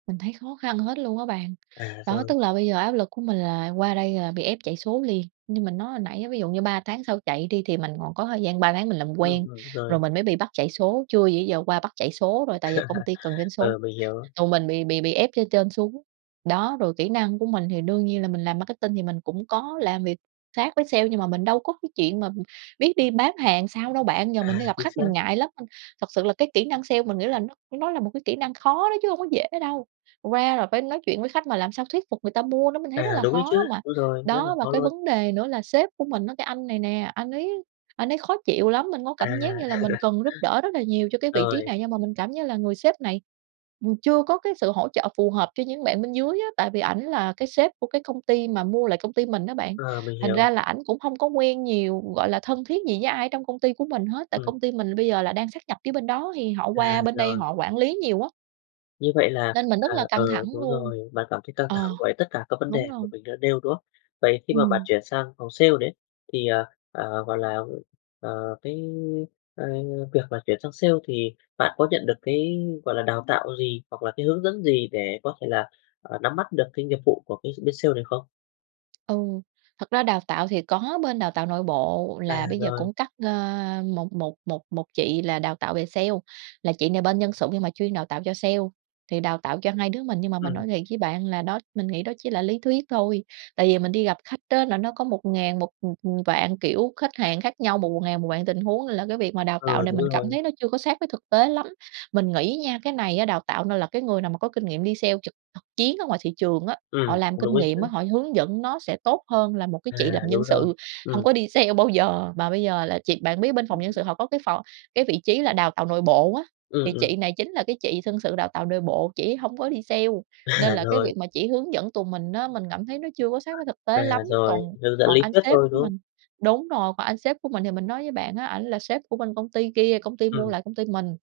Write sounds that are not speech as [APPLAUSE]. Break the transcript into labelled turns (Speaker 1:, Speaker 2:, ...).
Speaker 1: Mình thấy khó khăn hết luôn á bạn.
Speaker 2: À,
Speaker 1: Đó,
Speaker 2: rồi.
Speaker 1: tức là bây giờ áp lực của mình là qua đây là bị ép chạy số liền, như mình nói hồi nãy á ví dụ như 3 tháng sau chạy đi thì mình còn có thời gian 3 tháng mình làm
Speaker 2: Ừm,
Speaker 1: quen,
Speaker 2: ừm,
Speaker 1: rồi
Speaker 2: rồi.
Speaker 1: mình mới bị bắt chạy số, chưa gì ý giờ qua bắt chạy số rồi tại giờ công ty cần doanh
Speaker 2: [CHUCKLES]
Speaker 1: số,
Speaker 2: Ừ, mình hiểu.
Speaker 1: còn mình bị bị bị ép trên trên xuống. Đó, rồi kỹ năng của mình thì đương nhiên là mình làm marketing thì mình cũng có làm việc khác với sale, nhưng mà mình đâu có cái chuyện mà biết đi bán hàng sao đâu bạn, giờ mình
Speaker 2: À,
Speaker 1: đi gặp
Speaker 2: chính
Speaker 1: khách mình
Speaker 2: xác.
Speaker 1: ngại lắm. Ơ, thật sự là cái kỹ năng sale mình nghĩ là nó nó là một cái kỹ năng khó đó chứ hông có dễ đâu, qua là phải nói chuyện với khách mà làm sao thuyết phục người ta mua, nó mình thấy rất
Speaker 2: À,
Speaker 1: là
Speaker 2: đúng đấy chứ,
Speaker 1: khó mà.
Speaker 2: đúng rồi, rất là
Speaker 1: Đó, và
Speaker 2: khó
Speaker 1: cái
Speaker 2: luôn.
Speaker 1: vấn đề nữa là sếp của mình á cái anh này nè, anh ấy anh ấy khó chịu lắm, mình có cảm giác
Speaker 2: À.
Speaker 1: như là mình
Speaker 2: [CHUCKLES]
Speaker 1: cần giúp đỡ rất là nhiều cho cái vị trí
Speaker 2: Rồi.
Speaker 1: này, nhưng mà mình cảm như là người sếp này, ừm, chưa có cái sự hỗ trợ phù hợp cho những bạn bên dưới á, tại vì ảnh là cái sếp của cái công ty mà mua lại công ty mình á bạn.
Speaker 2: Ờ, mình
Speaker 1: Thành ra
Speaker 2: hiểu.
Speaker 1: là ảnh cũng hông có quen nhiều, gọi là, thân thiết gì với ai ở trong công ty của mình hết, tại
Speaker 2: Ừm.
Speaker 1: công ty mình là bây giờ là đang sát nhập phía bên đó thì họ
Speaker 2: À,
Speaker 1: qua bên đây
Speaker 2: rồi.
Speaker 1: họ quản lý nhiều á.
Speaker 2: Như vậy là
Speaker 1: Nên mình rất
Speaker 2: à,
Speaker 1: là căng
Speaker 2: ừ,
Speaker 1: thẳng
Speaker 2: đúng
Speaker 1: luôn.
Speaker 2: rồi, bạn cảm thấy căng
Speaker 1: Ờ,
Speaker 2: thẳng với tất cả các vấn
Speaker 1: đúng
Speaker 2: đề mà
Speaker 1: rồi.
Speaker 2: mình đã nêu, đúng không? Vậy khi mà bạn
Speaker 1: Ừm.
Speaker 2: chuyển sang phòng Sale đấy, thì, ờ, ờ, gọi là, ờ, cái, ơ, việc là chuyển sang sale thì bạn có nhận được cái, gọi là, đào tạo gì hoặc là cái hướng dẫn gì để có thể là, à, nắm bắt được cái nghiệp vụ của cái bên sale này không?
Speaker 1: Ừ. Thật ra đào tạo thì có bên đào tạo nội bộ
Speaker 2: À,
Speaker 1: là bây giờ
Speaker 2: rồi.
Speaker 1: cũng cắt, a, một một một một chị là đào tạo về sale, là chị này bên Nhân sự nhưng mà chuyên đào tạo cho sale, thì đào tạo cho 2 đứa mình. Nhưng mà mình
Speaker 2: Ừm.
Speaker 1: nói thiệt với bạn là, đó mình nghĩ đó chỉ là lý thuyết thôi, tại vì mình đi gặp khách á là nó có một ngàn một, ừm, ừm, vạn kiểu khách hàng khác nhau, một một ngàn một vạn tình huống, là cái việc mà đào tạo
Speaker 2: Ờ,
Speaker 1: này
Speaker 2: đúng
Speaker 1: mình cảm
Speaker 2: rồi.
Speaker 1: thấy nó chưa có sát với thực tế lắm. Mình nghĩ á nha, cái này á đào tạo nên là cái người nào mà có kinh nghiệm đi sale trực thực chiến ở ngoài thị trường á, họ
Speaker 2: Ừm,
Speaker 1: làm
Speaker 2: cũng đúng
Speaker 1: kinh
Speaker 2: ấy
Speaker 1: nghiệm
Speaker 2: chứ.
Speaker 1: á, họ hướng dẫn nó sẽ tốt hơn là một cái
Speaker 2: À,
Speaker 1: chị làm
Speaker 2: đúng
Speaker 1: Nhân
Speaker 2: rồi,
Speaker 1: sự, hông
Speaker 2: ừm.
Speaker 1: có đi sale bao giờ mà bây giờ là chị bạn biết bên phòng Nhân sự họ có cái phò cái vị trí là Đào tạo nội bộ á,
Speaker 2: Ừm,
Speaker 1: thì
Speaker 2: ừm.
Speaker 1: chị này chính là cái chị Nhân sự đào tạo nội bộ, chị ấy hổng có đi sale, nên
Speaker 2: À,
Speaker 1: là cái
Speaker 2: rồi.
Speaker 1: việc mà chỉ hướng dẫn tụi mình á mình cảm thấy nó chưa có sát với thực
Speaker 2: À,
Speaker 1: tế lắm,
Speaker 2: rồi,
Speaker 1: còn
Speaker 2: hướng dẫn
Speaker 1: còn
Speaker 2: lý
Speaker 1: anh
Speaker 2: thuyết
Speaker 1: sếp
Speaker 2: thôi,
Speaker 1: của
Speaker 2: đúng không?
Speaker 1: mình đúng rồi, còn anh sếp của mình thì mình nói với bạn á ảnh là sếp của bên công ty kia công ty mua
Speaker 2: Ừm.
Speaker 1: lại công ty mình.